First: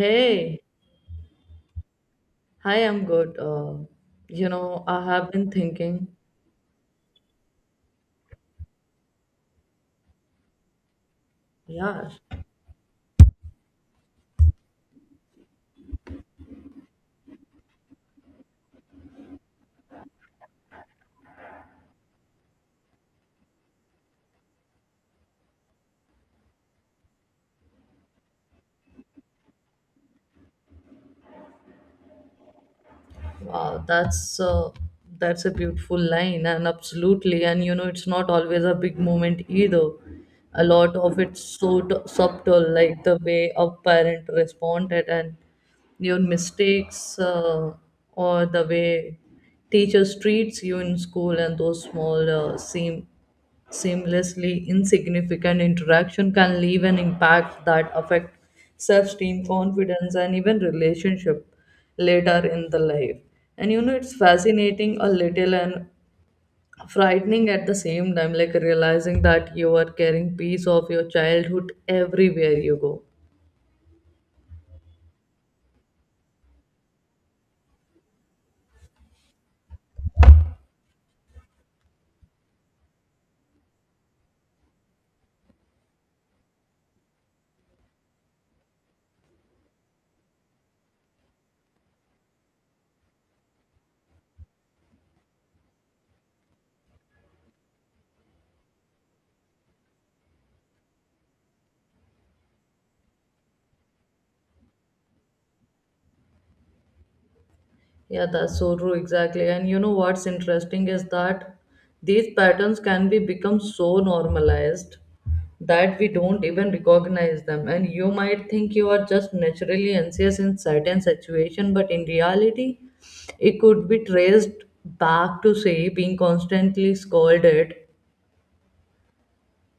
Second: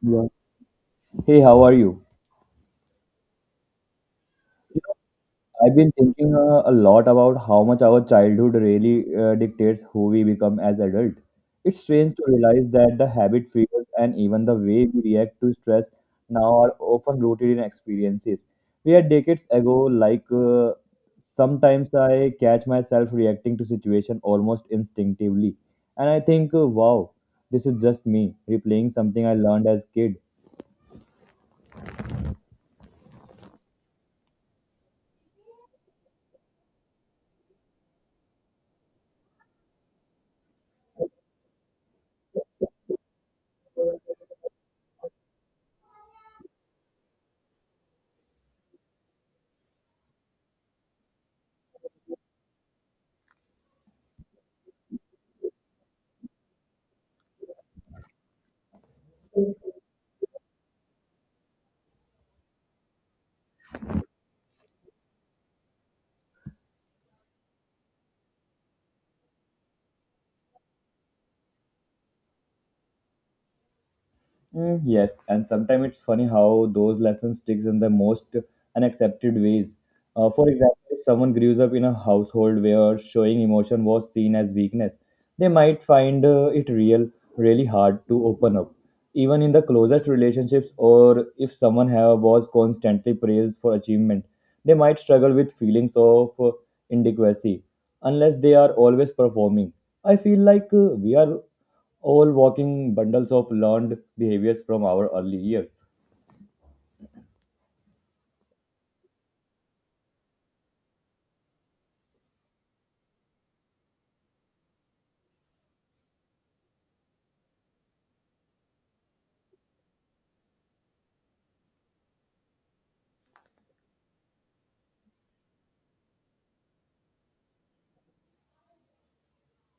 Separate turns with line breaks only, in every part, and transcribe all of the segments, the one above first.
Yeah. Hey, how are you?
hi, I'm good. You
You
know, I have been
I've been
thinking,
thinking a lot about how much our childhood really dictates who we become as adult. It's
yeah,
strange to realize that the habit fears and even the way we react to stress now are often rooted in experiences. We had decades ago, like sometimes I catch myself reacting to situation almost instinctively, and I think, "Wow, this is just me replaying something I learned as kid."
wow, that's that's a beautiful line, and absolutely. And you know, it's not always a big moment either. A lot of it's so subtle, like the way a parent responded, and your mistakes, or the way teachers treats you in school, and those small seem seamlessly insignificant interaction can leave an impact that affect self-esteem, confidence, and even relationship later in the life. And you know, it's fascinating a little and frightening at the same time, like realizing that you are carrying piece of your childhood everywhere you go.
Mm, yes, and sometimes it's funny how those lessons sticks in the most unaccepted ways. For example, if someone grows up in a household where showing emotion was seen as weakness, they might find it really hard to open up. Even in the closest relationships, or if someone have, was constantly praised for achievement, they might struggle with feelings of inadequacy unless they are always performing. I feel like we are all walking bundles of learned behaviors from our early years.
Yeah, that's so true, exactly. And you know what's interesting is that these patterns can be become so normalized that we don't even recognize them. And you might think you are just naturally anxious in certain situation, but in reality, it could be traced back to, say, being constantly scolded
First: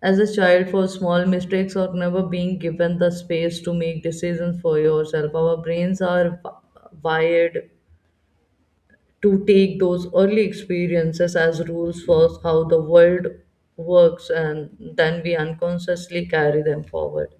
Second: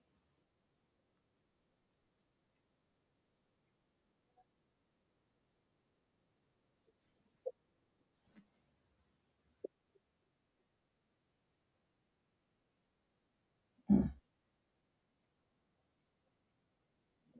as a child for small mistakes, or never being given the space to make decisions for yourself. Our brains are wired to take those early experiences as rules for how the world works, and then we unconsciously carry them forward.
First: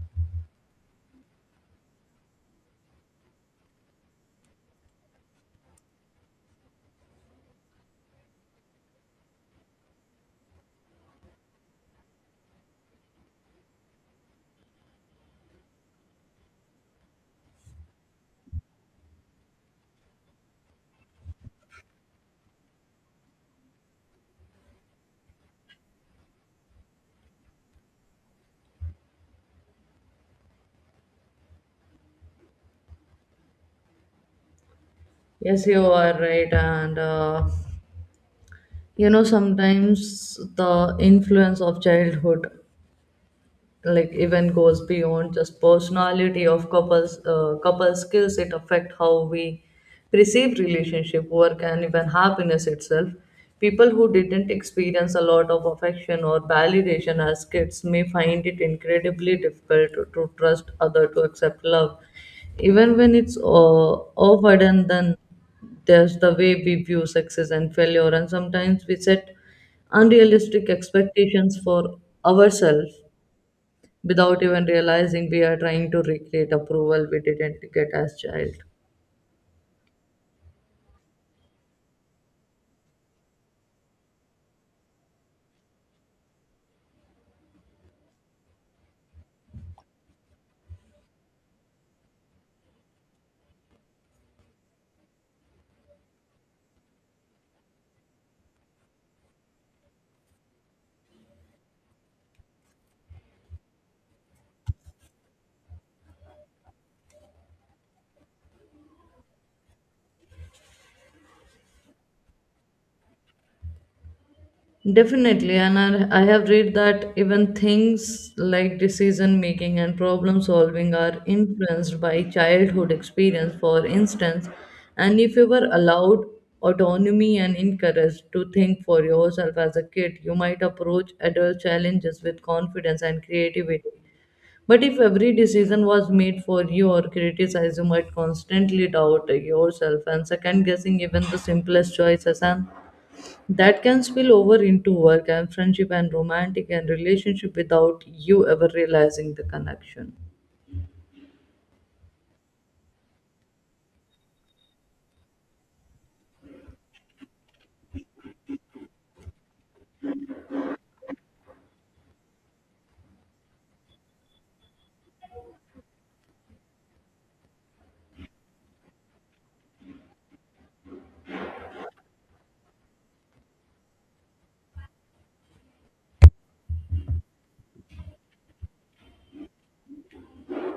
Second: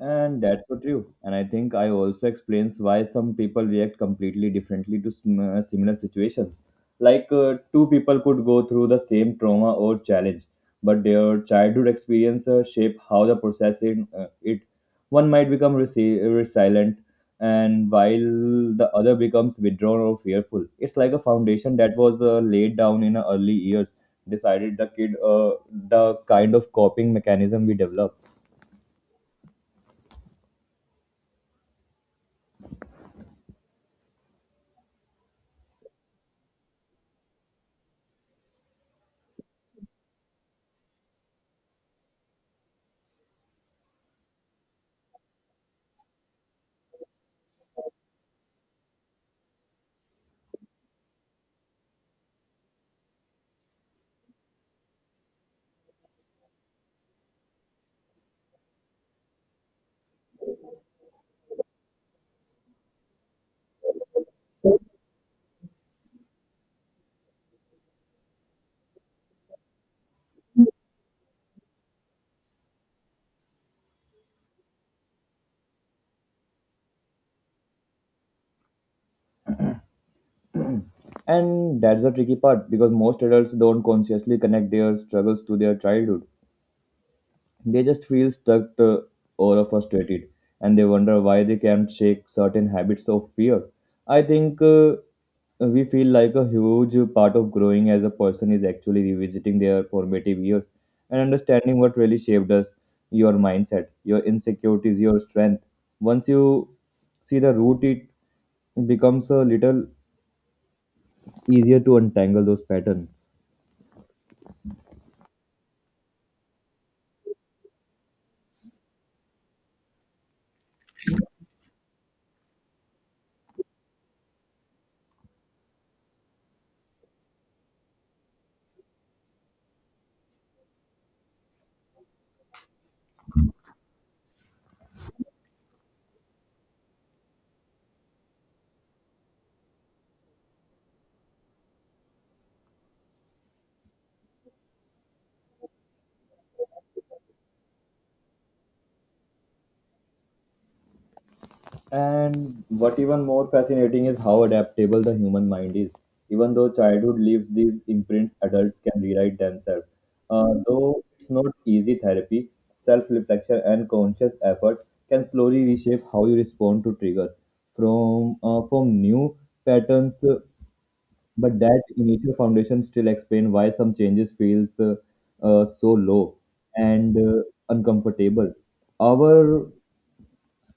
And that's so true. And I think I also explains why some people react completely differently to similar situations. Like two people could go through the same trauma or challenge, but their childhood experience shape how they process it. One might become resilient, and while the other becomes withdrawn or fearful. It's like a foundation that was laid down in early years, decided the kind of coping mechanism we develop.
Yes, you are right, and you know, sometimes the influence of childhood like even goes beyond just personality of couples, couple skills. It affect how we perceive relationship, work, and even happiness itself. People who didn't experience a lot of affection or validation as kids may find it incredibly difficult to trust other, to accept love, even when it's offered. And then there's the way we view success and failure, and sometimes we set unrealistic expectations for ourselves without even realizing we are trying to recreate approval we didn't get as child.
And that's the tricky part because most adults don't consciously connect their struggles to their childhood. They just feel stuck or frustrated and they wonder why they can't shake certain habits of fear. I think we feel like a huge part of growing as a person is actually revisiting their formative years and understanding what really shaped us, your mindset, your insecurities, your strength. Once you see the root, it becomes a little easier to untangle those patterns.
Definitely, and I have read that even things like decision making and problem solving are influenced by childhood experience. For instance, and if you were allowed autonomy and encouraged to think for yourself as a kid, you might approach adult challenges with confidence and creativity. But if every decision was made for you, or criticized, you might constantly doubt yourself and second guessing even the simplest choices, and that can spill over into work and friendship and romantic and relationship without you ever realizing the connection.
And what even more fascinating is how adaptable the human mind is. Even though childhood leaves these imprints, adults can rewrite themselves. Though it's not easy therapy, self reflection and conscious effort can slowly reshape how you respond to triggers from new patterns. But that initial foundation still explains why some changes feels so low and uncomfortable. Our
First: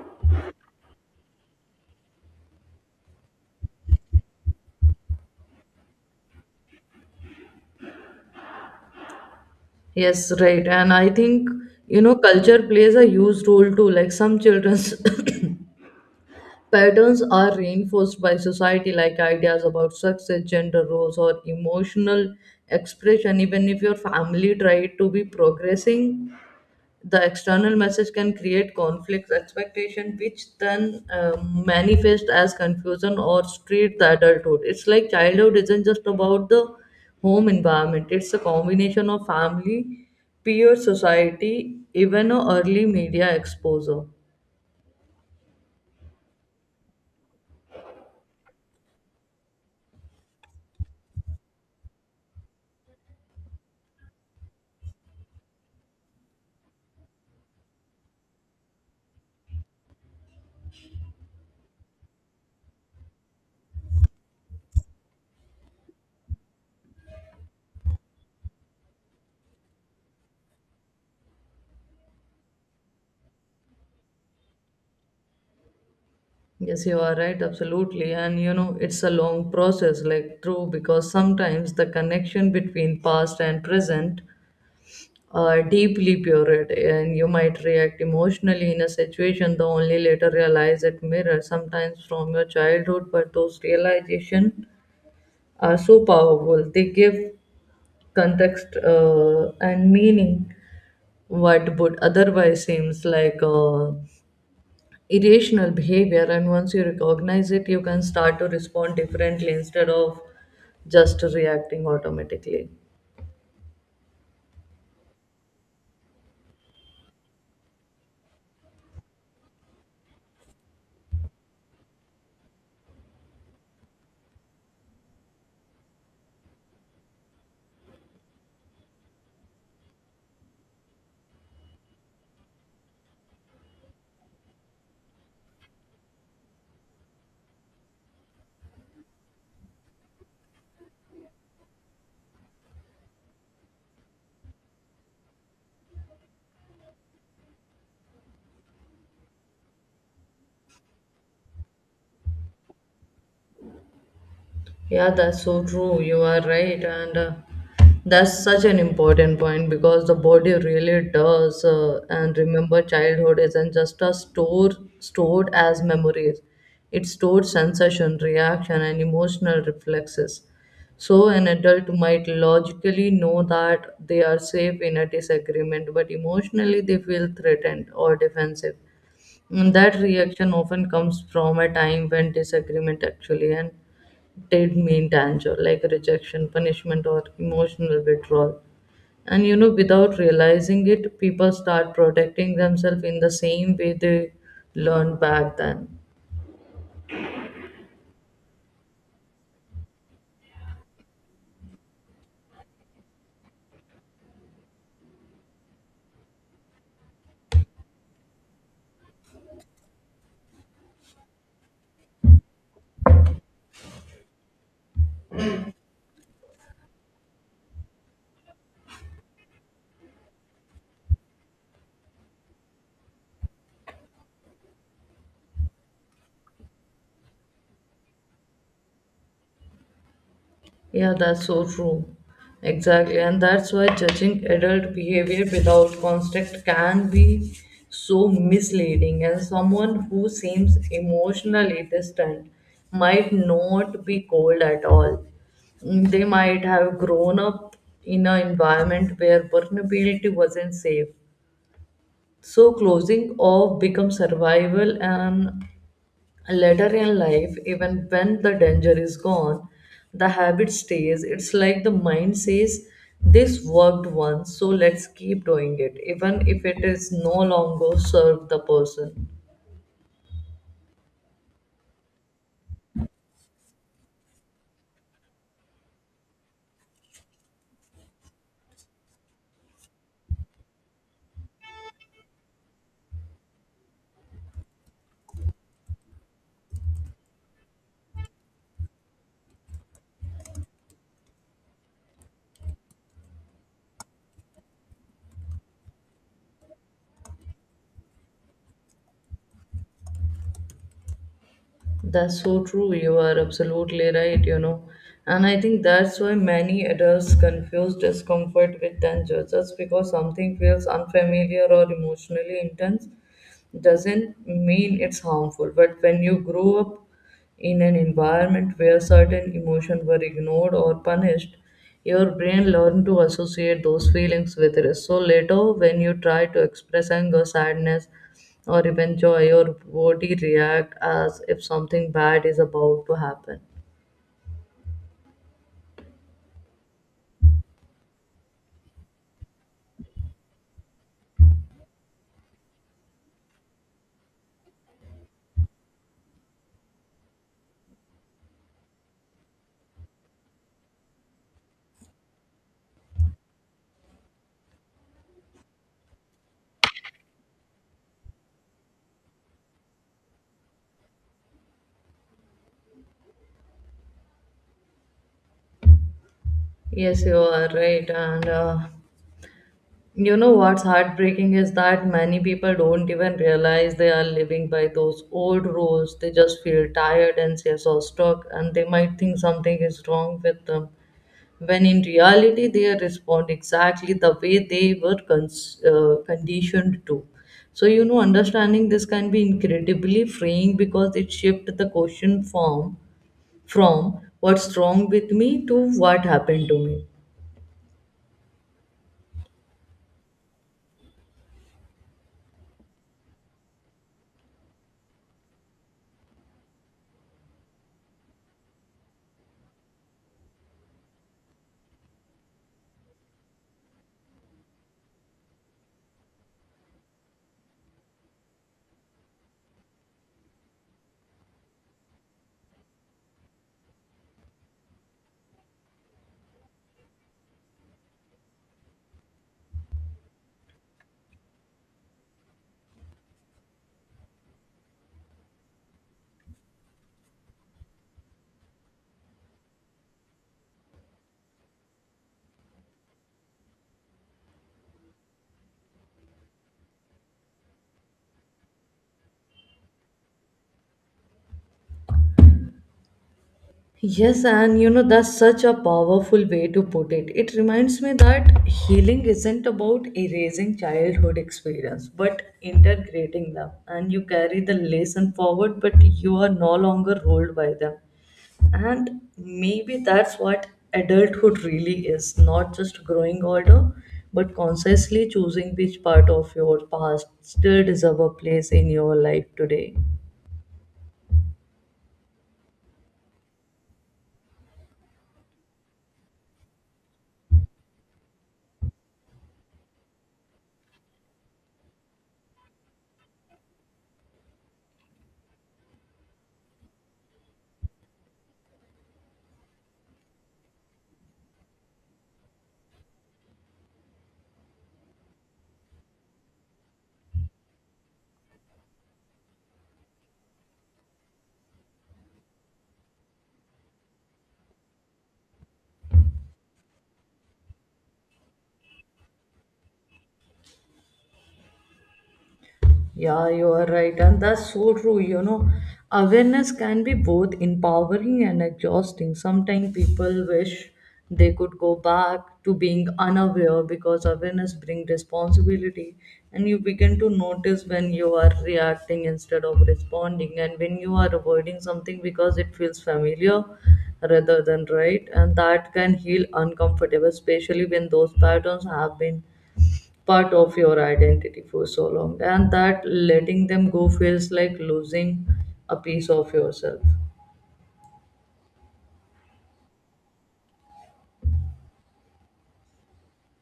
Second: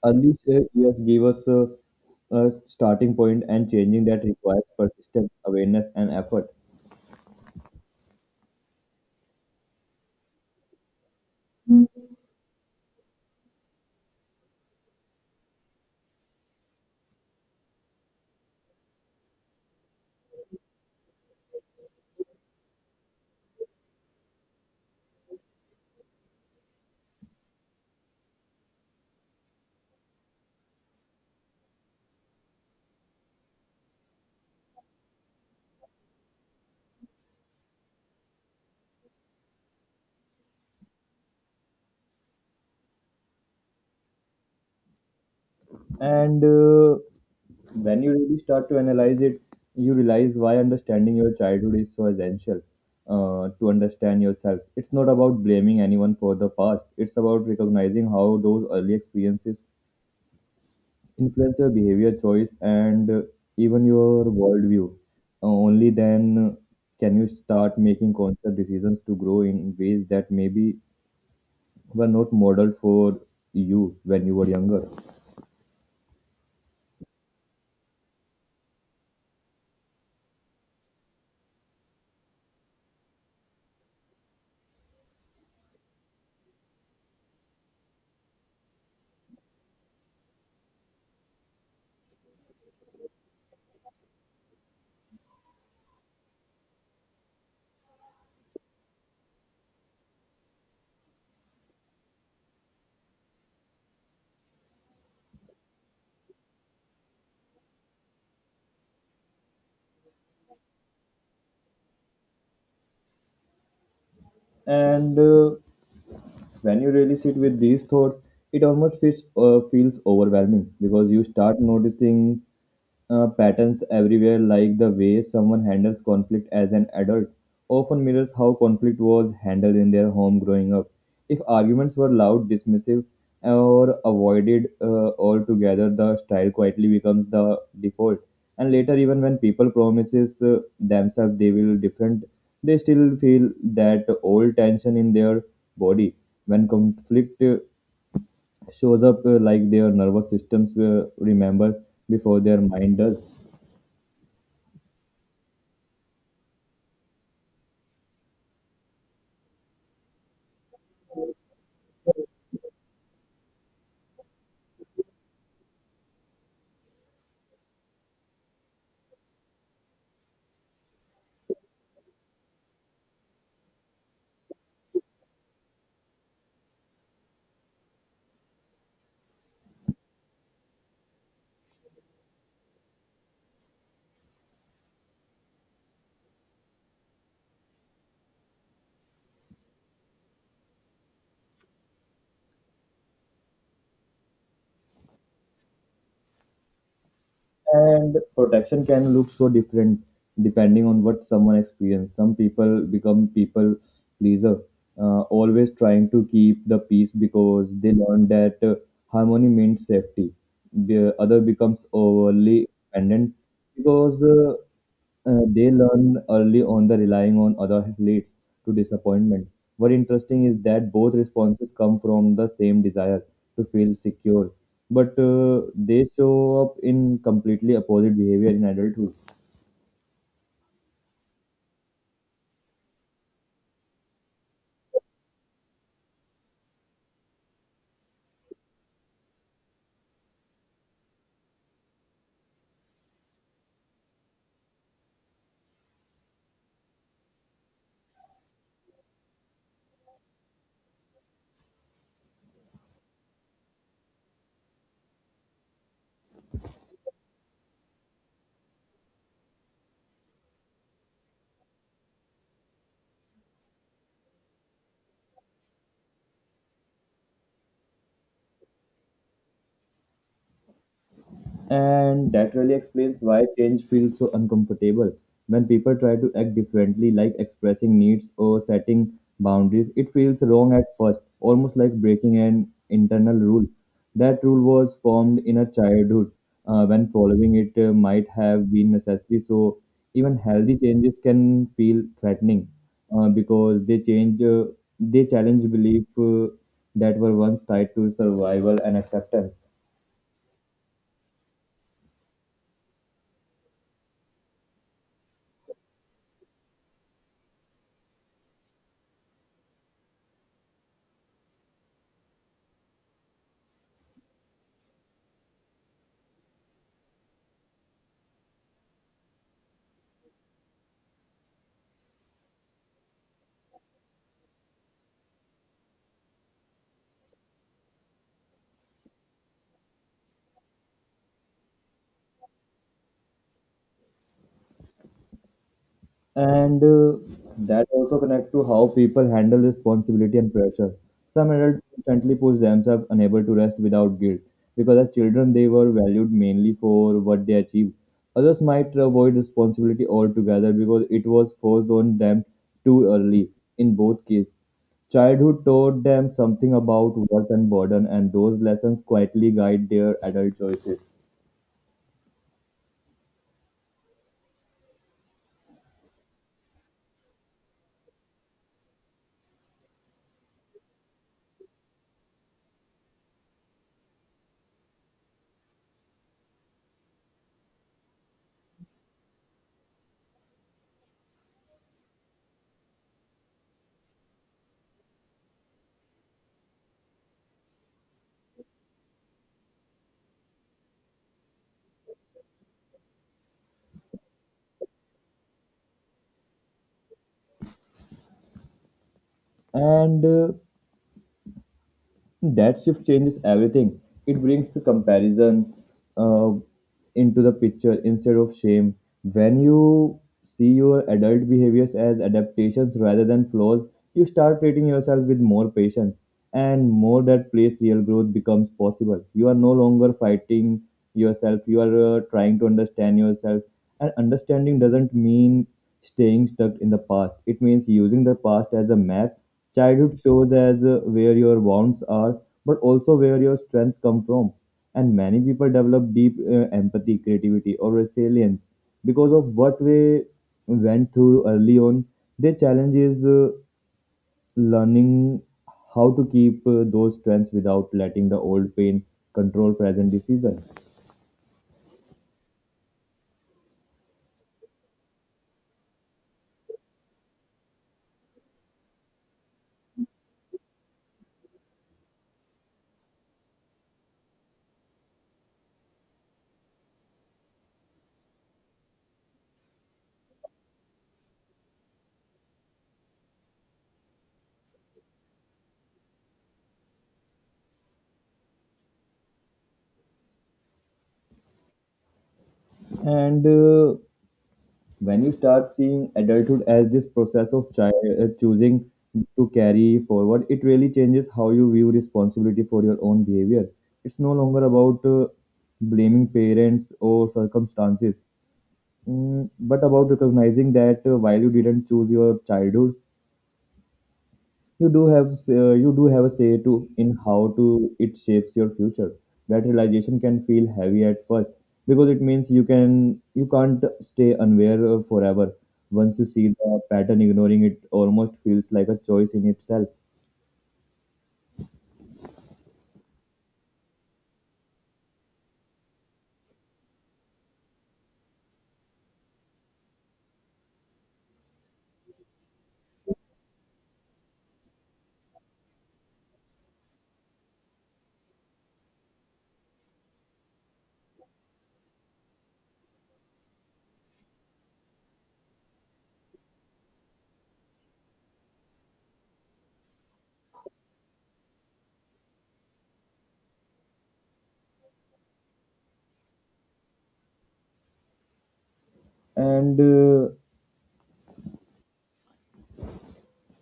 Early years gave us a starting point, and changing that requires persistence, awareness, and effort.
Yes, right. And I think, you know, culture plays a huge role too. Like some children patterns are reinforced by society, like ideas about success, gender roles, or emotional expression. Even if your family tried to be progressing, the external message can create conflicts, expectation, which then manifest as confusion or street the adulthood. It's like childhood isn't just about the home environment; it's a combination of family, peer society, even a early media exposure.
And when you really start to analyze it, you realize why understanding your childhood is so essential to understand yourself. It's not about blaming anyone for the past, it's about recognizing how those early experiences influence your behavior choice and even your worldview. Only then can you start making conscious decisions to grow in ways that maybe were not modeled for you when you were younger.
Yes, you are right, absolutely. And you know, it's a long process, like true, because sometimes the connection between past and present are deeply buried, and you might react emotionally in a situation, the only later realize it mirrors sometimes from your childhood. But those realization are so powerful; they give context and meaning what would otherwise seems like. Irrational behavior, and once you recognize it, you can start to respond differently instead of just reacting automatically.
And uh, when you really sit with these thoughts it almost feels, feels overwhelming because you start noticing patterns everywhere, like the way someone handles conflict as an adult, often mirrors how conflict was handled in their home growing up. If arguments were loud, dismissive, or avoided altogether, the style quietly becomes the default. And later, even when people promises themselves they will different, they still feel that old tension in their body. When conflict shows up, like their nervous systems remember before their mind does.
Yeah, that's so true. You are right, and that's such an important point because the body really does. And remember, childhood isn't just a stored as memories; it stores sensation, reaction, and emotional reflexes. So, an adult might logically know that they are safe in a disagreement, but emotionally they feel threatened or defensive. And that reaction often comes from a time when disagreement actually and did mean danger, like rejection, punishment, or emotional withdrawal. And you know, without realizing it, people start protecting themselves in the same way they learned back then.
And protection can look so different depending on what someone experiences. Some people become people pleaser, always trying to keep the peace because they learn that harmony means safety. The other becomes overly independent because they learn early on the relying on other leads to disappointment. What interesting is that both responses come from the same desire to feel secure, but they show up in completely opposite behavior in adulthood.
Yeah, that's so true. Exactly. And that's why judging adult behavior without context can be so misleading. And someone who seems emotionally distant might not be cold at all. Mm, they might have grown up in an environment where vulnerability wasn't safe. So closing off becomes survival, and later in life, even when the danger is gone, the habit stays. It's like the mind says, this worked once, so let's keep doing it, even if it is no longer serve the person.
And that really explains why change feels so uncomfortable. When people try to act differently, like expressing needs or setting boundaries, it feels wrong at first, almost like breaking an internal rule. That rule was formed in a childhood when following it might have been necessary. So, even healthy changes can feel threatening because they challenge belief that were once tied to survival and acceptance.
That's so true, you are absolutely right. You know, and I think that's why many adults confuse discomfort with danger. Just because something feels unfamiliar or emotionally intense doesn't mean it's harmful. But when you grow up in an environment where certain emotions were ignored or punished, your brain learned to associate those feelings with risk. So later, when you try to express anger, sadness, or even joy, your body react as if something bad is about to happen.
And that also connects to how people handle responsibility and pressure. Some adults constantly push themselves, unable to rest without guilt, because as children they were valued mainly for what they achieved. Others might avoid responsibility altogether because it was forced on them too early. In both cases, childhood taught them something about work and burden, and those lessons quietly guide their adult choices.
Yes, you are right, and you know what's heartbreaking is that many people don't even realize they are living by those old rules. They just feel tired and say so stuck, and they might think something is wrong with them. When in reality, they respond exactly the way they were conditioned to. So, you know, understanding this can be incredibly freeing because it shifts the question form from what's wrong with me to what happened to me.
And That shift changes everything. It brings the comparison uh, into the picture instead of shame. When you see your adult behaviors as adaptations rather than flaws, you start treating yourself with more patience and more that place real growth becomes possible. You are no longer fighting yourself, you are trying to understand yourself. And understanding doesn't mean staying stuck in the past, it means using the past as a map. Childhood shows us where your wounds are, but also where your strengths come from. And many people develop deep empathy, creativity, or resilience because of what we went through early on. Their challenge is learning how to keep those strengths without letting the old pain control present decisions.
Yes, and you know, that's such a powerful way to put it. It reminds me that healing isn't about erasing childhood experience, but integrating them. And you carry the lesson forward, but you are no longer ruled by them. And maybe that's what adulthood really is, not just growing older, but consciously choosing which part of your past still deserve a place in your life today.
And When you start seeing adulthood as this process of choosing to carry forward, it really changes how you view responsibility for your own behavior. It's no longer about blaming parents or circumstances, mm, but about recognizing that while you didn't choose your childhood, you do have you do have a say to in how to it shapes your future. That realization can feel heavy at first because it means you can't stay unaware forever. Once you see the pattern ignoring it almost feels like a choice in itself.
Yeah, you are right, and that's so true. You know, awareness can be both empowering and exhausting. Sometimes people wish they could go back to being unaware because awareness brings responsibility, and you begin to notice when you are reacting instead of responding, and when you are avoiding something because it feels familiar rather than right, and that can heal uncomfortable, especially when those patterns have been part of your identity for so long, and that letting them go feels like losing a piece of yourself.
and uh,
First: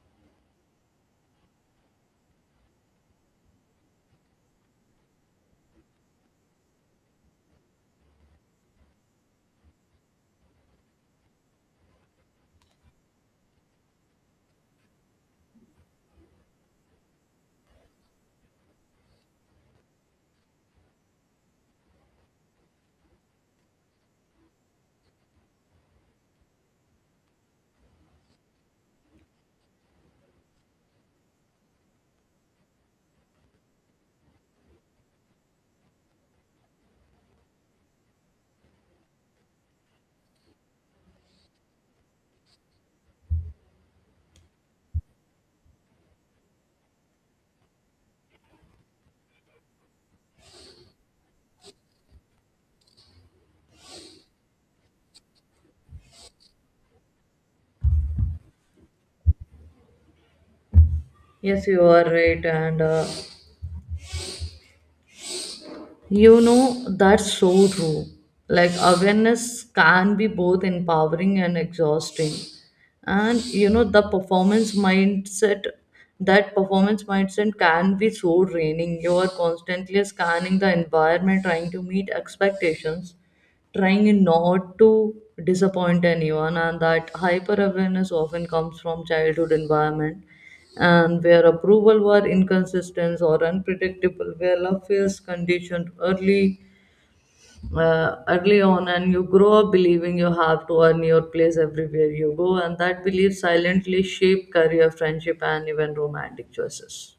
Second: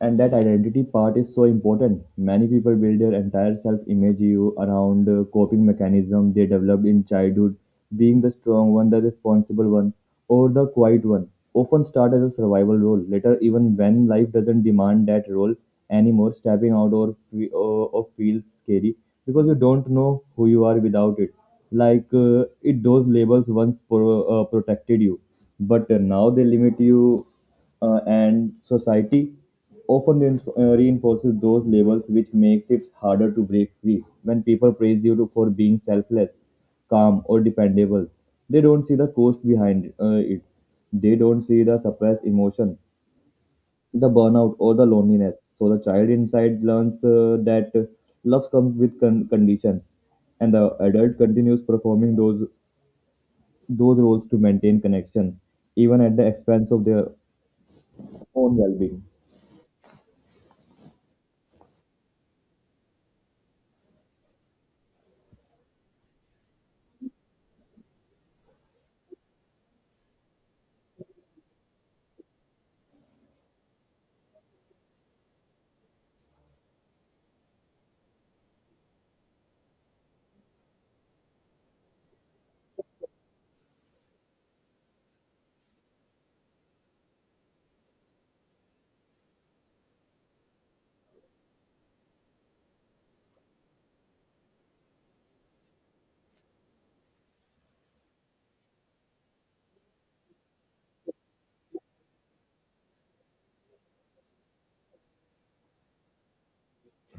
And that identity part is so important. Many people build their entire self image you around coping mechanism they developed in childhood, being the strong one, the responsible one, or the quiet one. Often start as a survival role. Later, even when life doesn't demand that role anymore, stepping out or, fe- or feels scary because you don't know who you are without it. Those labels once protected you, but now they limit you, and society often reinforces those labels, which makes it harder to break free. When people praise you for being selfless, calm or dependable, they don't see the cost behind it. They don't see the suppressed emotion, the burnout or the loneliness. So the child inside learns that love comes with condition, and the adult continues performing those roles to maintain connection even at the expense of their own well-being.
Yes, you are right, and you know, that's so true. Like, awareness can be both empowering and exhausting. And, you know, that performance mindset can be so draining. You are constantly scanning the environment, trying to meet expectations, trying not to disappoint anyone. And that hyper awareness often comes from childhood environment and where approval were inconsistent or unpredictable, where love feels conditioned early, early on, and you grow up believing you have to earn your place everywhere you go, and that belief silently shape career, friendship, and even romantic choices.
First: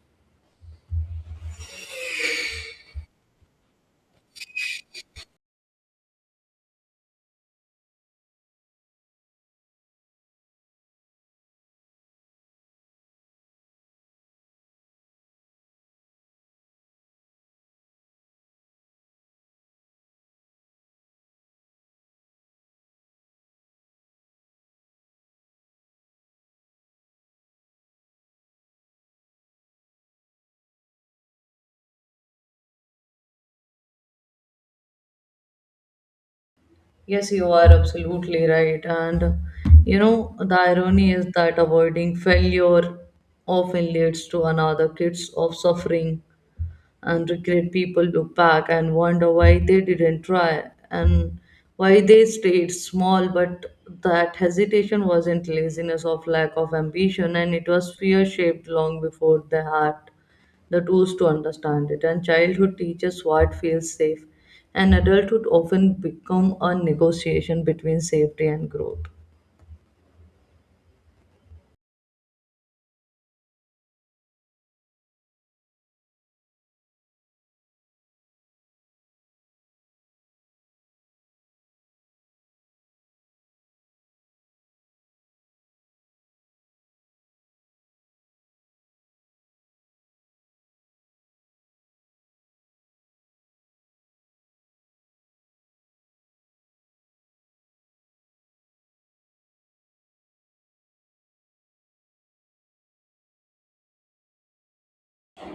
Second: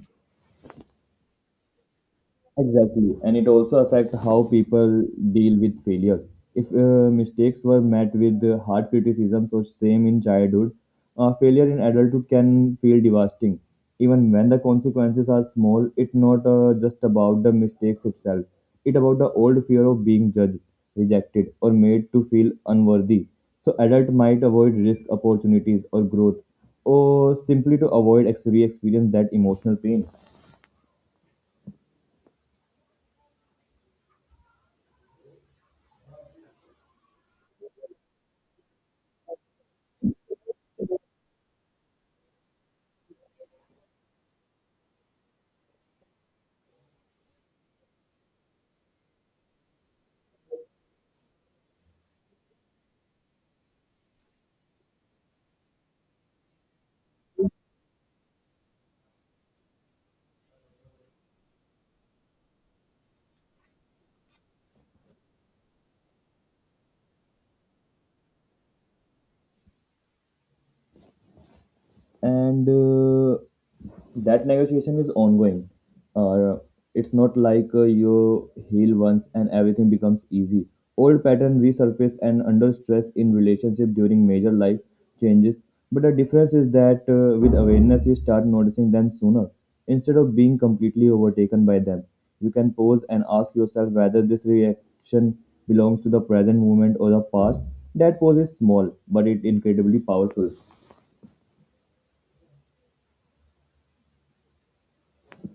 Exactly, and it also affects how people deal with failure. If mistakes were met with hard criticisms or shame in childhood, failure in adulthood can feel devastating. Even when the consequences are small, it's not just about the mistakes itself. It's about the old fear of being judged, rejected, or made to feel unworthy. So adult might avoid risk opportunities or growth, or simply to avoid re-experience that emotional pain.
Yes, you are absolutely right, and you know, the irony is that avoiding failure often leads to another kids of suffering and regret. People look back and wonder why they didn't try, and why they stayed small. But that hesitation wasn't laziness of lack of ambition, and it was fear shaped long before the heart the tools to understand it. And childhood teaches what feels safe, and adulthood often become a negotiation between safety and growth.
And that negotiation is ongoing. Uh, it's not like you heal once and everything becomes easy. Old patterns resurface and under stress in relationship during major life changes. But the difference is that with awareness, you start noticing them sooner. Instead of being completely overtaken by them, you can pause and ask yourself whether this reaction belongs to the present moment or the past. That pause is small, but it's incredibly powerful.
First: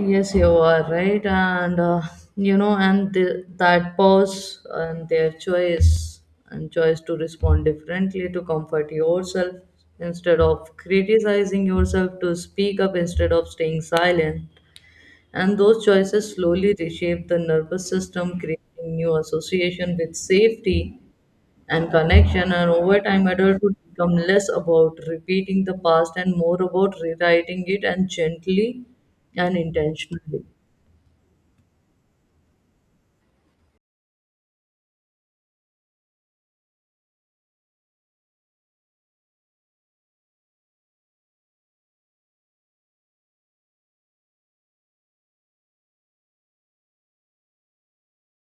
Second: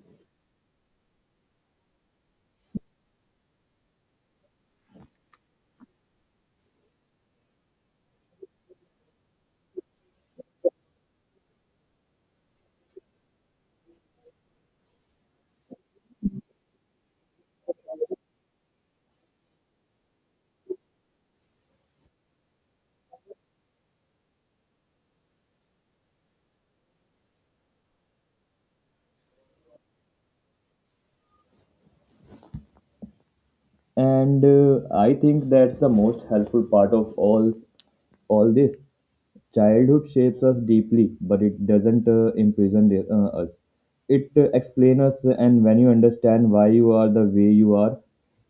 Yes, you are right, and you know, and that pause and their choice and choice to respond differently, to comfort yourself instead of criticizing yourself, to speak up instead of staying silent, and those choices slowly reshape the nervous system, creating new association with safety and connection. And over time, adulthood become less about repeating the past and more about rewriting it, and gently and intentionally.
And I think that's the most helpful part of all this. Childhood shapes us deeply, but it doesn't us. It explains us. And when you understand why you are the way you are,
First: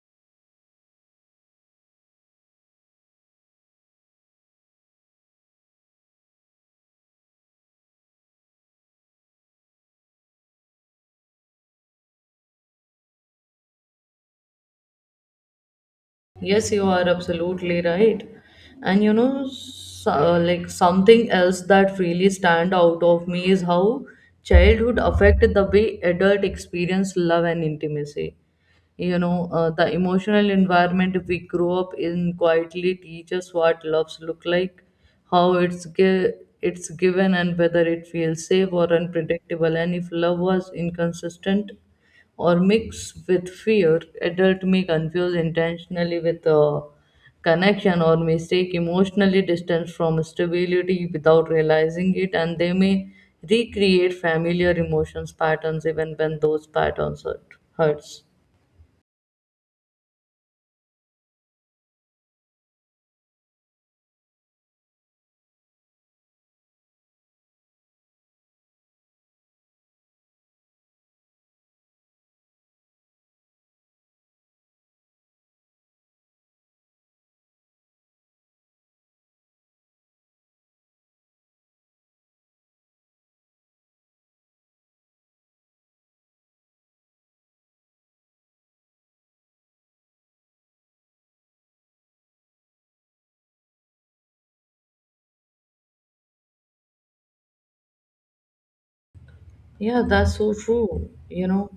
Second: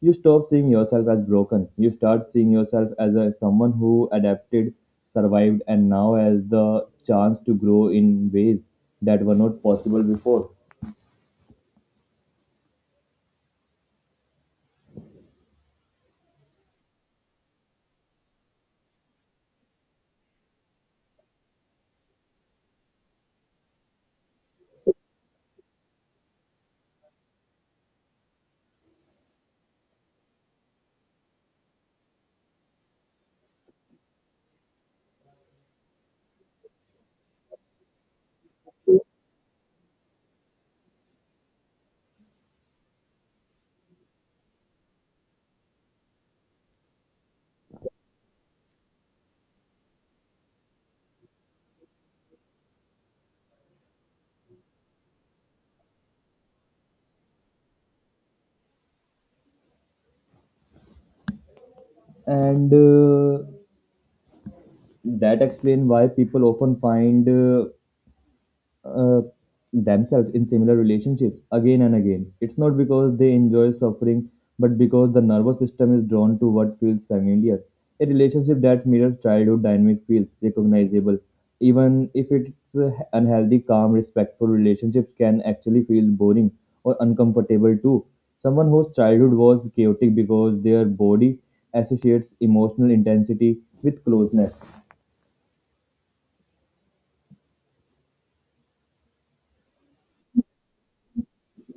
you stop seeing yourself as broken. You start seeing yourself as someone who adapted, survived, and now has the chance to grow in ways that were not possible before.
Yes, you are absolutely right. And you know, so, like, something else that really stand out of me is how childhood affected the way adult experience love and intimacy. You know, the emotional environment we grow up in quietly teaches what loves look like, how it's given, and whether it feels safe or unpredictable. And if love was inconsistent or mix with fear, adult may confuse intentionally with a connection, or mistake emotionally distance from stability, without realizing it. And they may recreate familiar emotions patterns even when those patterns hurts.
And uh, that explains why people often find uh, themselves in similar relationships again and again. It's not because they enjoy suffering, but because the nervous system is drawn to what feels familiar. A relationship that mirrors childhood dynamic feels recognizable. Even if it's unhealthy, calm, respectful relationships can actually feel boring or uncomfortable too. Someone whose childhood was chaotic because their body associates emotional intensity with closeness.
Yeah, that's so true, you know.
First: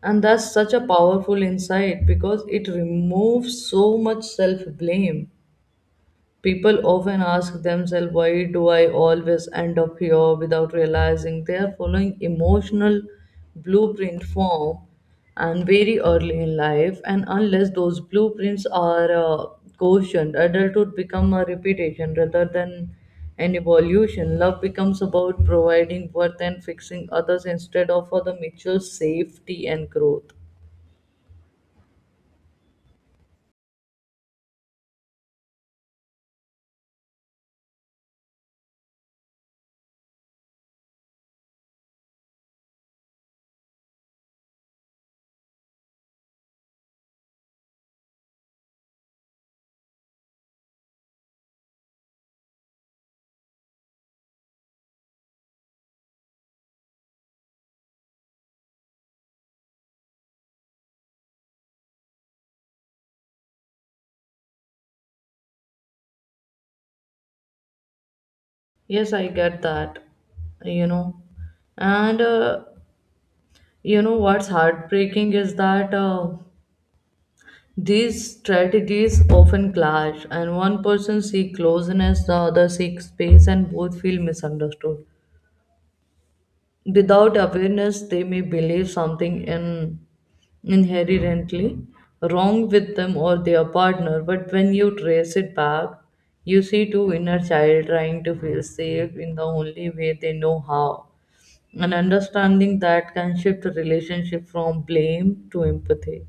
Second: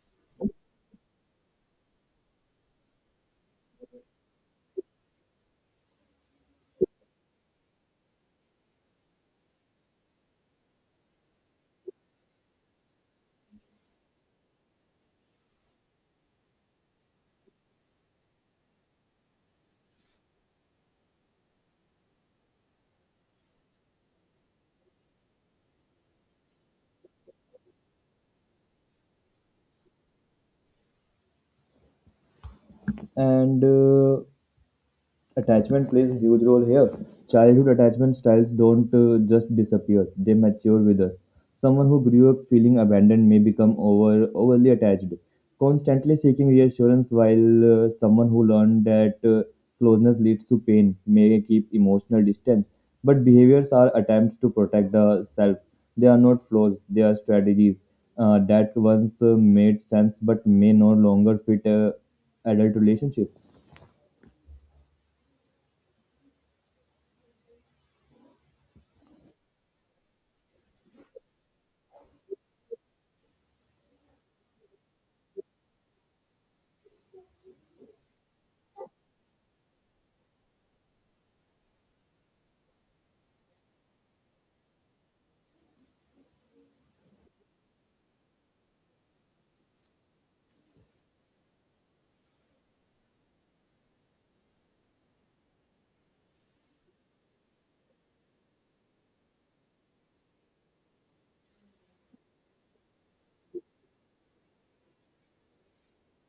And that's such a powerful insight because it removes so much self blame. People often ask themselves, why do I always end up here, without realizing they are following emotional blueprint form and very early in life. And unless those blueprints are cautioned, adulthood becomes a repetition rather than an evolution. Love becomes about providing worth and fixing others instead of for the mutual safety and growth.
And Attachment plays a huge role here. Childhood attachment styles don't just disappear, they mature with us. Someone who grew up feeling abandoned may become overly attached, constantly seeking reassurance, while someone who learned that closeness leads to pain may keep emotional distance. But behaviors are attempts to protect the self. They are not flaws, they are strategies that once made sense but may no longer fit adult relationships.
Yes, I get that, you know. And you know what's heartbreaking is that these strategies often clash, and one person seeks closeness, the other seeks space, and both feel misunderstood. Without awareness, they may believe inherently wrong with them or their partner, but when you trace it back, you see two inner child trying to feel safe in the only way they know how. An understanding that can shift a relationship from blame to empathy.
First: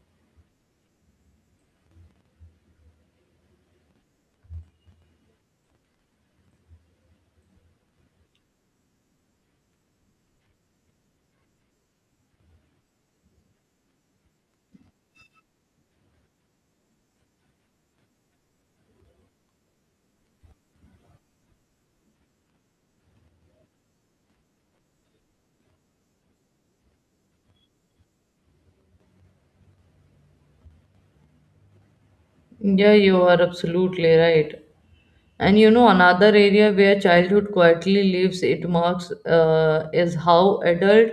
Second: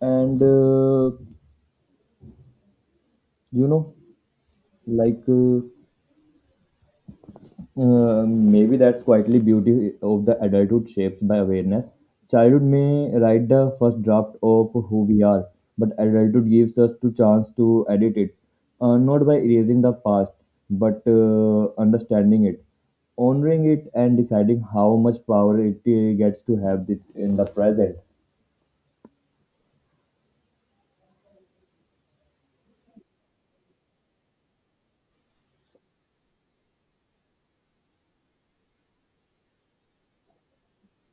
And you know like Maybe that's quietly beauty of the adulthood shapes by awareness. Childhood may write the first draft of who we are, but adulthood gives us the chance to edit it, not by erasing the past but understanding it, honoring it, and deciding how much power it gets to have it in the present.
Yeah, you are absolutely right. And you know, another area where childhood quietly leaves its marks is how adult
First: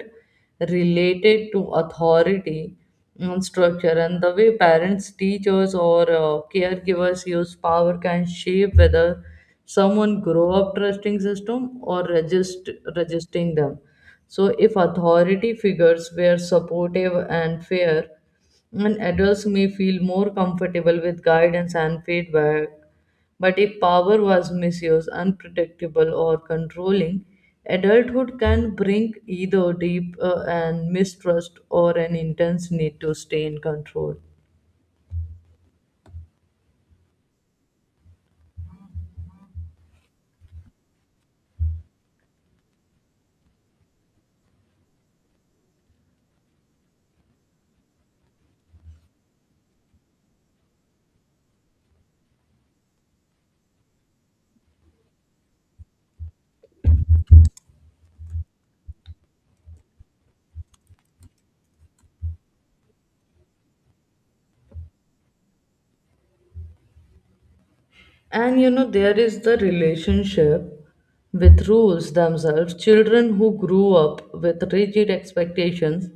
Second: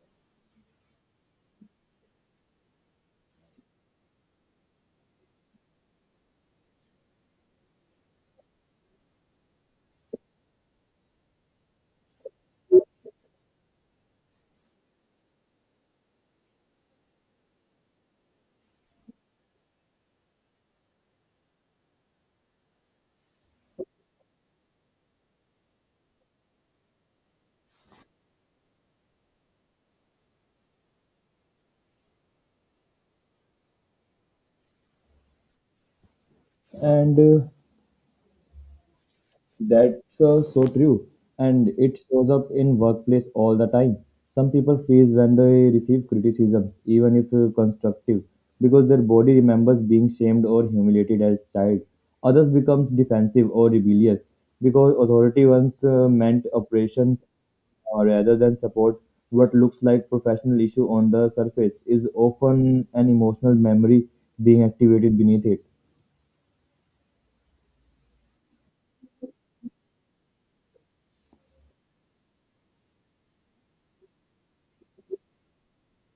related to authority and structure, and the way parents, teachers, or caregivers use power can shape whether someone grow up trusting system or resisting them. So, if authority figures were supportive and fair, and adults may feel more comfortable with guidance and feedback, but if power was misused, unpredictable, or controlling, adulthood can bring either deep and mistrust or an intense need to stay in control.
And uh, That's uh, so true. And it shows up in workplace all the time. Some people freeze when they receive criticism, even if constructive, because their body remembers being shamed or humiliated as child. Others become defensive or rebellious because authority once meant oppression rather than support. What looks like professional issue on the surface is often an emotional memory being activated beneath it.
And you know, there is the relationship with rules themselves. Children who grew up with rigid expectations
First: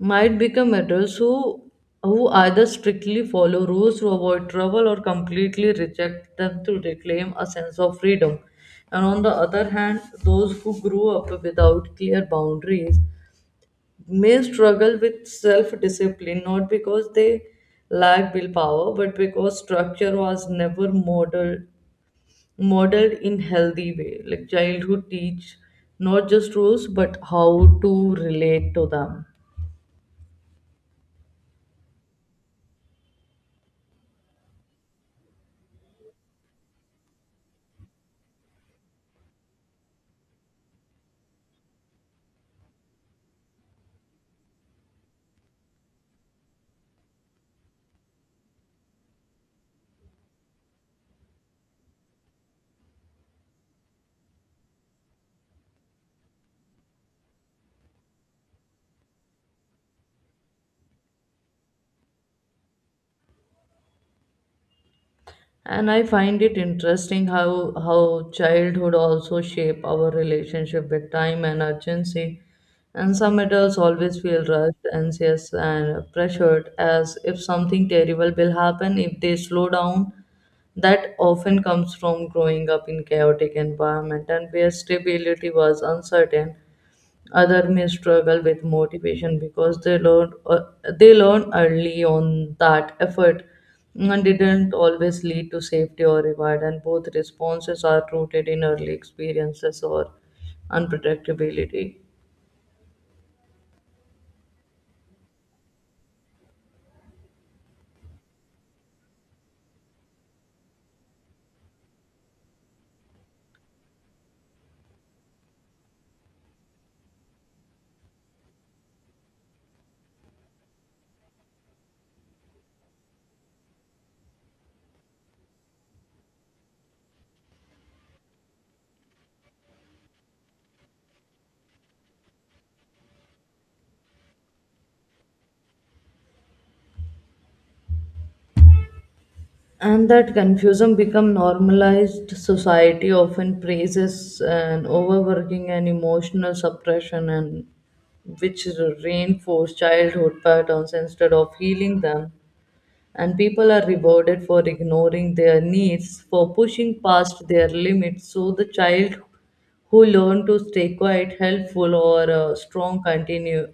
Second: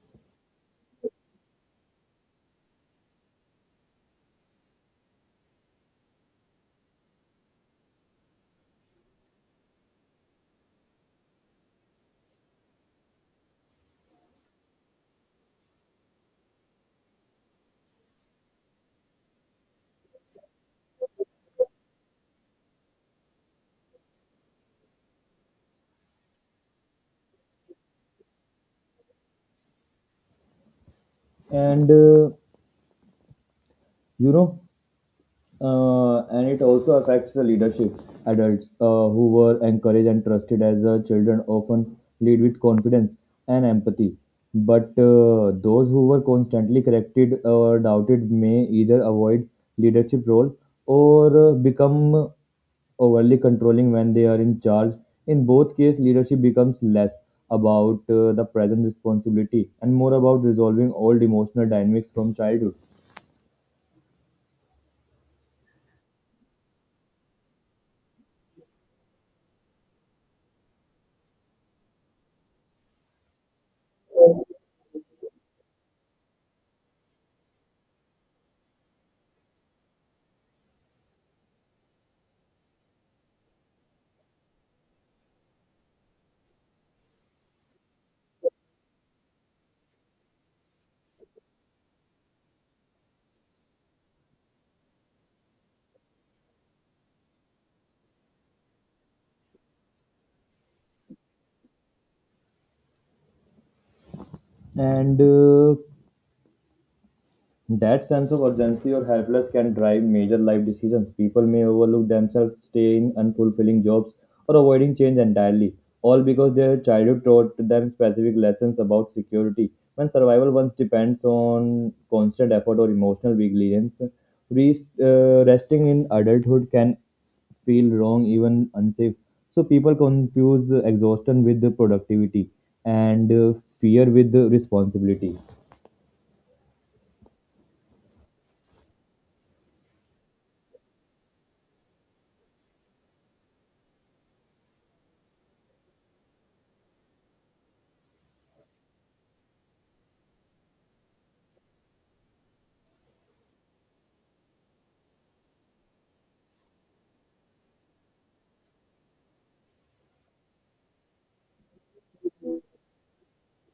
might become adults who either strictly follow rules to avoid trouble or completely reject them to reclaim a sense of freedom. And on the other hand, those who grew up without clear boundaries may struggle with self discipline, not because they lack willpower but because structure was never modeled in healthy way, like childhood teach not just rules but how to relate to them.
And uh, you know, and it also affects the leadership. Adults who were encouraged and trusted as children often lead with confidence and empathy. But those who were constantly corrected or doubted may either avoid leadership role or become overly controlling when they are in charge. In both cases, leadership becomes less about the present responsibility and more about resolving old emotional dynamics from childhood.
And I find it interesting how childhood also shape our relationship with time and urgency, and some adults always feel rushed, anxious, and pressured as if something terrible will happen if they slow down. That often comes from growing up in chaotic environment and where stability was uncertain. Other may struggle with motivation because they learned early on that effort and didn't always lead to safety or reward. And both responses are rooted in early experiences or unpredictability.
And That sense of urgency or helpless can drive major life decisions. People may overlook themselves, stay in unfulfilling jobs, or avoiding change entirely, all because their childhood taught them specific lessons about security. When survival once depends on constant effort or emotional vigilance, resting in adulthood can feel wrong, even unsafe. So people confuse exhaustion with the productivity and fear with the responsibility.
And that confusion become normalized. Society often praises an overworking and emotional suppression, and which reinforce childhood patterns instead of healing them, and people are rewarded for ignoring their needs, for pushing past their limits. So the child who learn to stay quiet, helpful or strong,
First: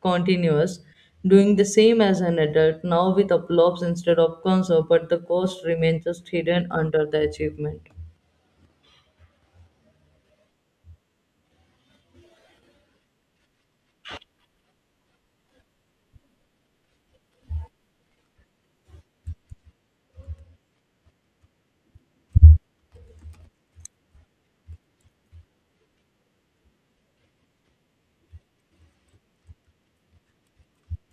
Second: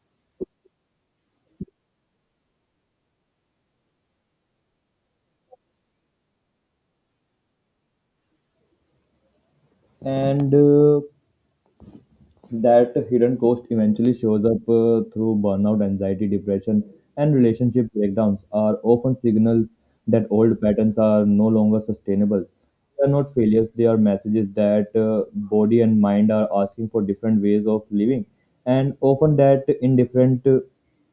continuous, doing the same as an adult now with applause instead of concern, but the cost remains just hidden under the achievement.
And That hidden cost eventually shows up through burnout, anxiety, depression, and relationship breakdowns are often signals that old patterns are no longer sustainable. They are not failures, they are messages that body and mind are asking for different ways of living. And often that in different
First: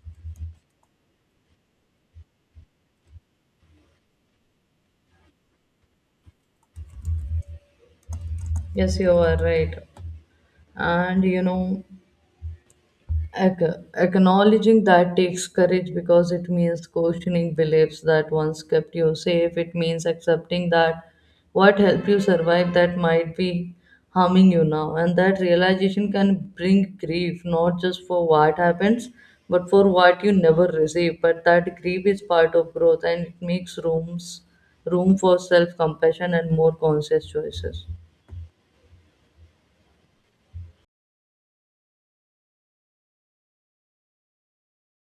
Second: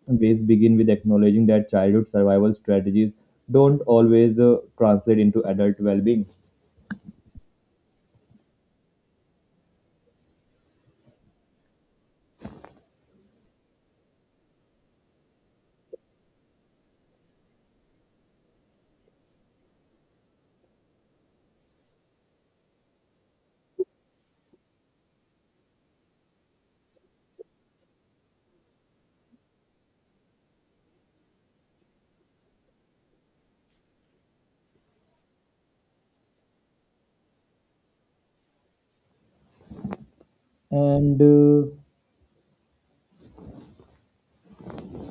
ways begin with acknowledging that childhood survival strategies don't always translate into adult well-being.
Yes, you are right. And you know, acknowledging that takes courage because it means questioning beliefs that once kept you safe. It means accepting that what helped you survive that might be harming you now. And that realization can bring grief, not just for what happens, but for what you never receive. But that grief is part of growth and it makes room for self compassion and more conscious choices.
And uh,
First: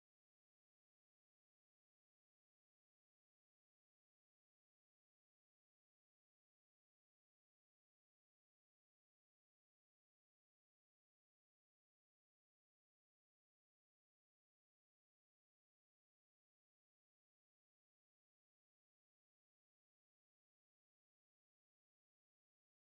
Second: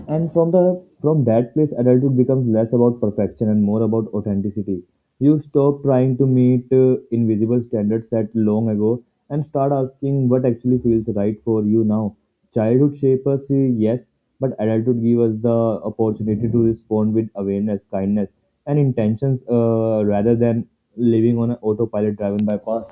And from that place, adulthood becomes less about perfection and more about authenticity. You stop trying to meet invisible standards set long ago and start asking what actually feels right for you now. Childhood shapes us, yes, but adulthood gives us the opportunity to respond with awareness, kindness, and intentions rather than living on an autopilot driven by past.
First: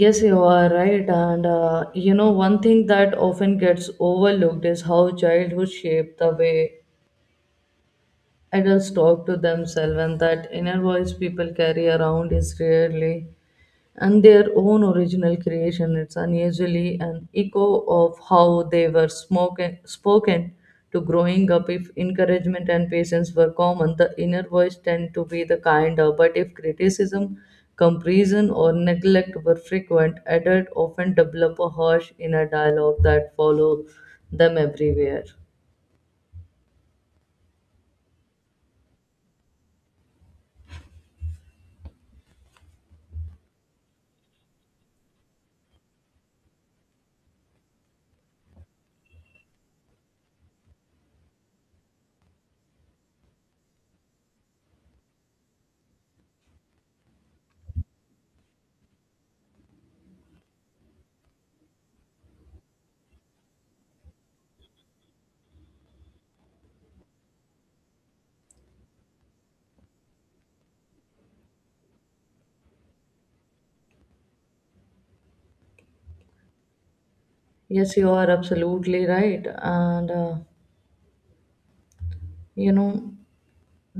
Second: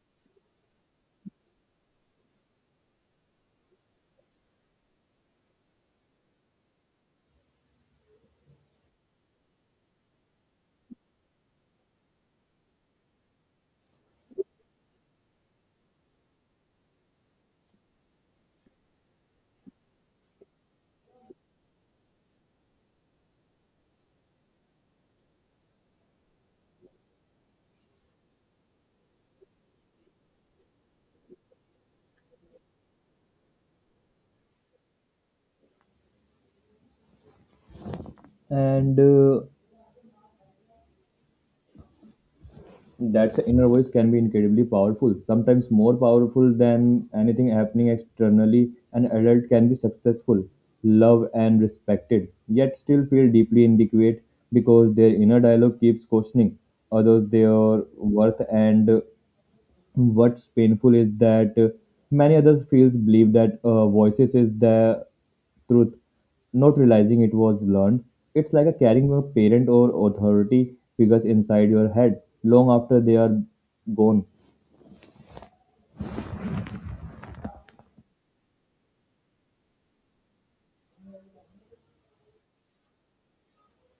Yes, you are right. And you know, one thing that often gets overlooked is how childhood shaped the way adults talk to themselves, and that inner voice people carry around is rarely and their own original creation. It's unusually an echo of how they were spoken to growing up. If encouragement and patience were common, the inner voice tend to be the kinder. But if criticism, comparison, or neglect were frequent, adult often develop a harsh inner dialogue that follow them everywhere.
And That inner voice can be incredibly powerful, sometimes more powerful than anything happening externally. An adult can be successful, loved, and respected, yet still feel deeply inadequate because their inner dialogue keeps questioning others, their worth, and what's painful is that many other fields believe that voices is the truth, not realizing it was learned. It's like a carrying a parent or authority figures inside your head long after they are gone.
Yes, you are absolutely right, and you know.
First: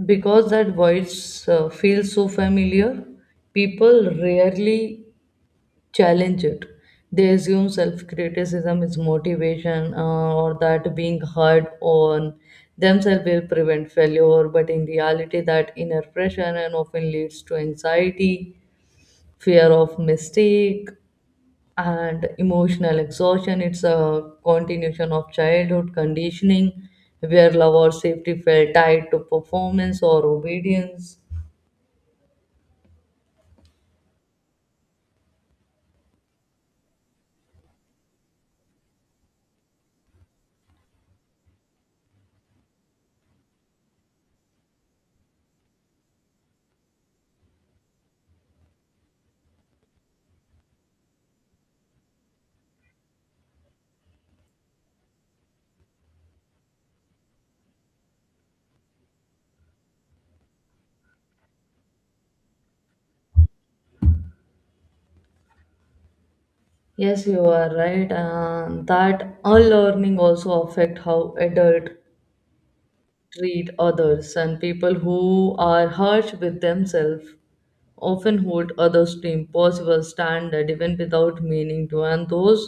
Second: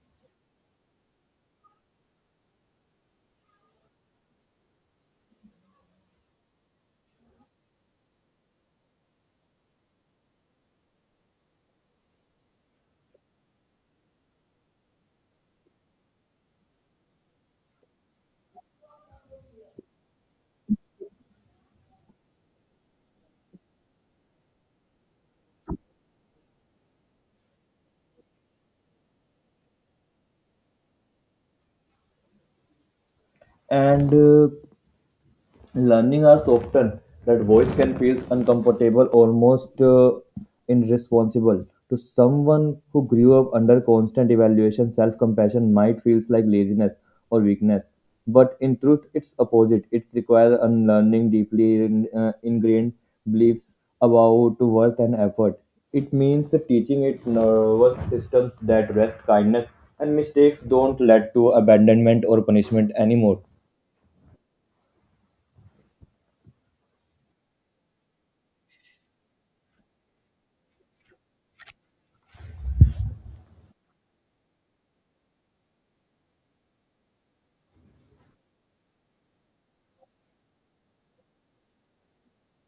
Because that voice feels so familiar, people rarely challenge it. They assume self criticism is motivation or that being hard on themselves will prevent failure, but in reality, that inner pressure and often leads to anxiety, fear of mistake, and emotional exhaustion. It's a continuation of childhood conditioning where love or safety felt tied to performance or obedience.
And uh, Learning are so often that voice can feel uncomfortable, almost irresponsible. To someone who grew up under constant evaluation, self compassion might feel like laziness or weakness. But in truth, it's opposite. It requires unlearning deeply ingrained beliefs about worth and effort. It means teaching its nervous systems that rest, kindness, and mistakes don't lead to abandonment or punishment anymore.
Yes, you are right, and that unlearning also affect how adults treat others. And people who are harsh with themselves often hold others to impossible standard even without meaning to, and those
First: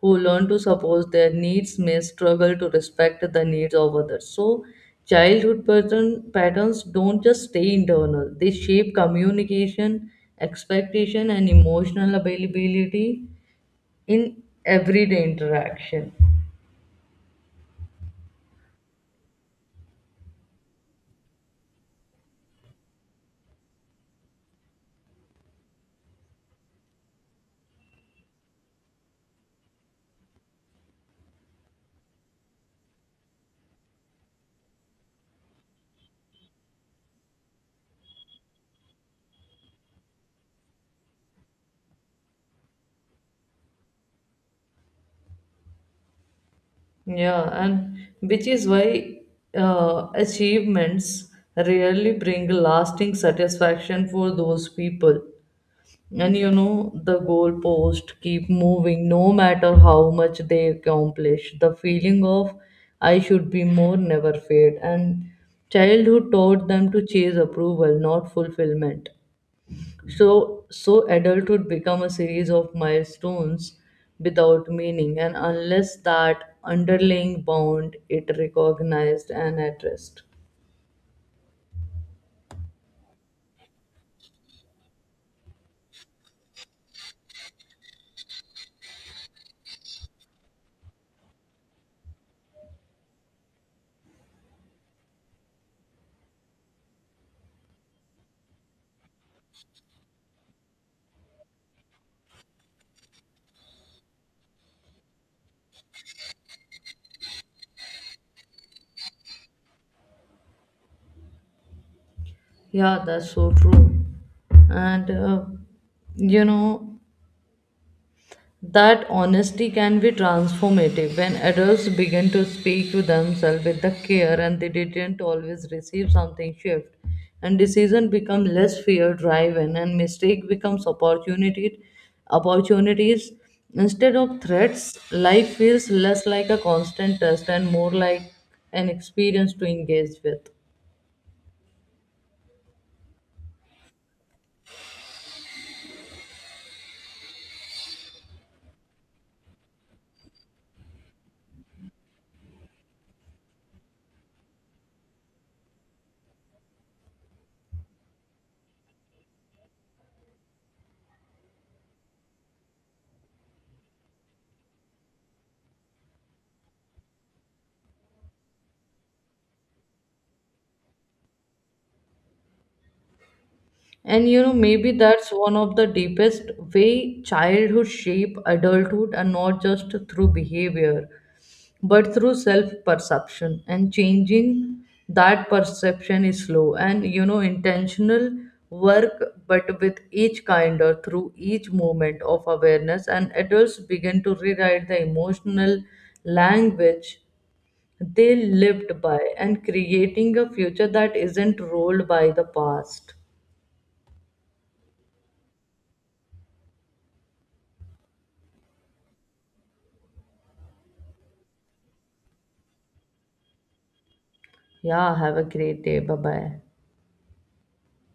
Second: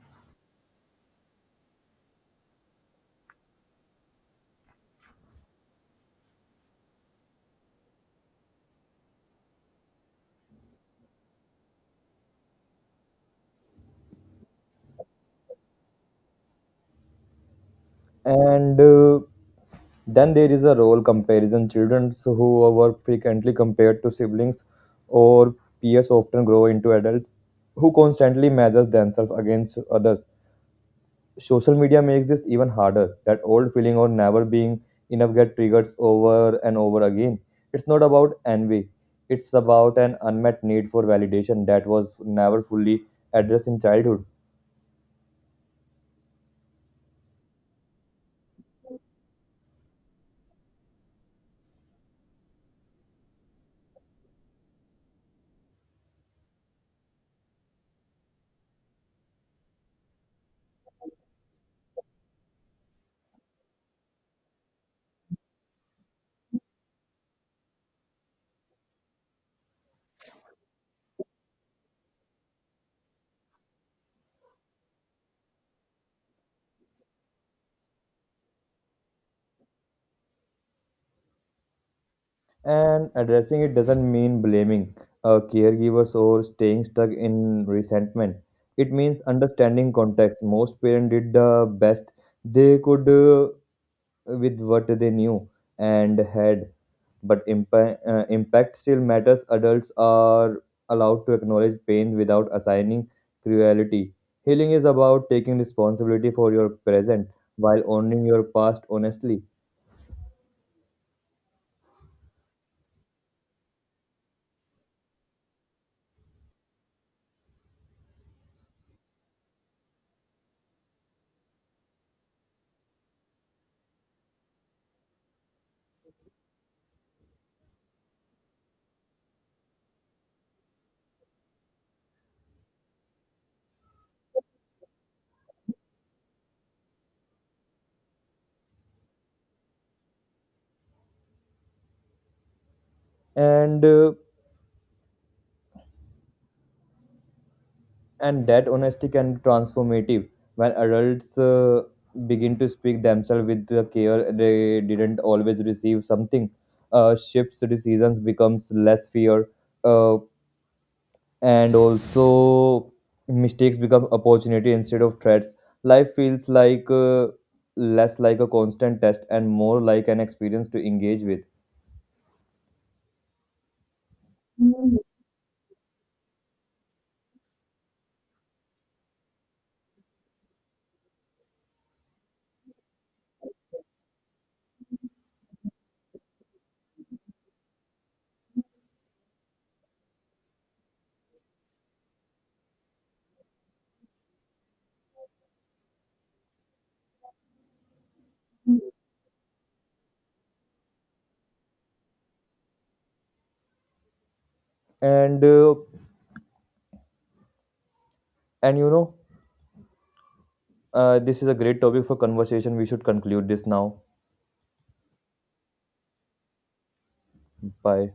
who learn to suppose their needs may struggle to respect the needs of others. So patterns don't just stay internal, they shape communication, expectation, and emotional availability in everyday interaction.
And Then there is a role comparison. Children who were frequently compared to siblings or peers often grow into adults who constantly measure themselves against others. Social media makes this even harder. That old feeling of never being enough get triggered over and over again. It's not about envy. It's about an unmet need for validation that was never fully addressed in childhood.
Yeah, and which is why achievements rarely bring lasting satisfaction for those people. And you know, the goalposts keep moving no matter how much they accomplish. The feeling of I should be more never fade. And childhood taught them to chase approval, not fulfillment. So adulthood become a series of milestones without meaning, and unless that underlying bond it recognized and addressed.
And addressing it doesn't mean blaming caregivers or staying stuck in resentment. It means understanding context. Most parents did the best they could with what they knew and had, but impact still matters. Adults are allowed to acknowledge pain without assigning cruelty. Healing is about taking responsibility for your present while owning your past honestly.
Yeah, that's so true. And you know, that honesty can be transformative when adults begin to speak to themselves with the care and they didn't always receive something shift, and decision become less fear driven and mistake becomes opportunity opportunities instead of threats. Life feels less like a constant test and more like an experience to engage with.
And uh, And that honesty can be transformative when adults begin to speak themselves with the care they didn't always receive something. Shifts decisions becomes less fear, uh, and also mistakes become opportunity instead of threats. Life feels like less like a constant test and more like an experience to engage with.
And you know, maybe that's one of the deepest way childhood shape adulthood, and not just through behavior, but through self-perception. And changing that perception is slow and you know intentional work, but with each kind or through each moment of awareness, and adults begin to rewrite the emotional language they lived by and creating a future that isn't ruled by the past.
And uh, and you know, this is a great topic for conversation. We should conclude this now.
Yeah, have a great day. Bye bye.
Bye.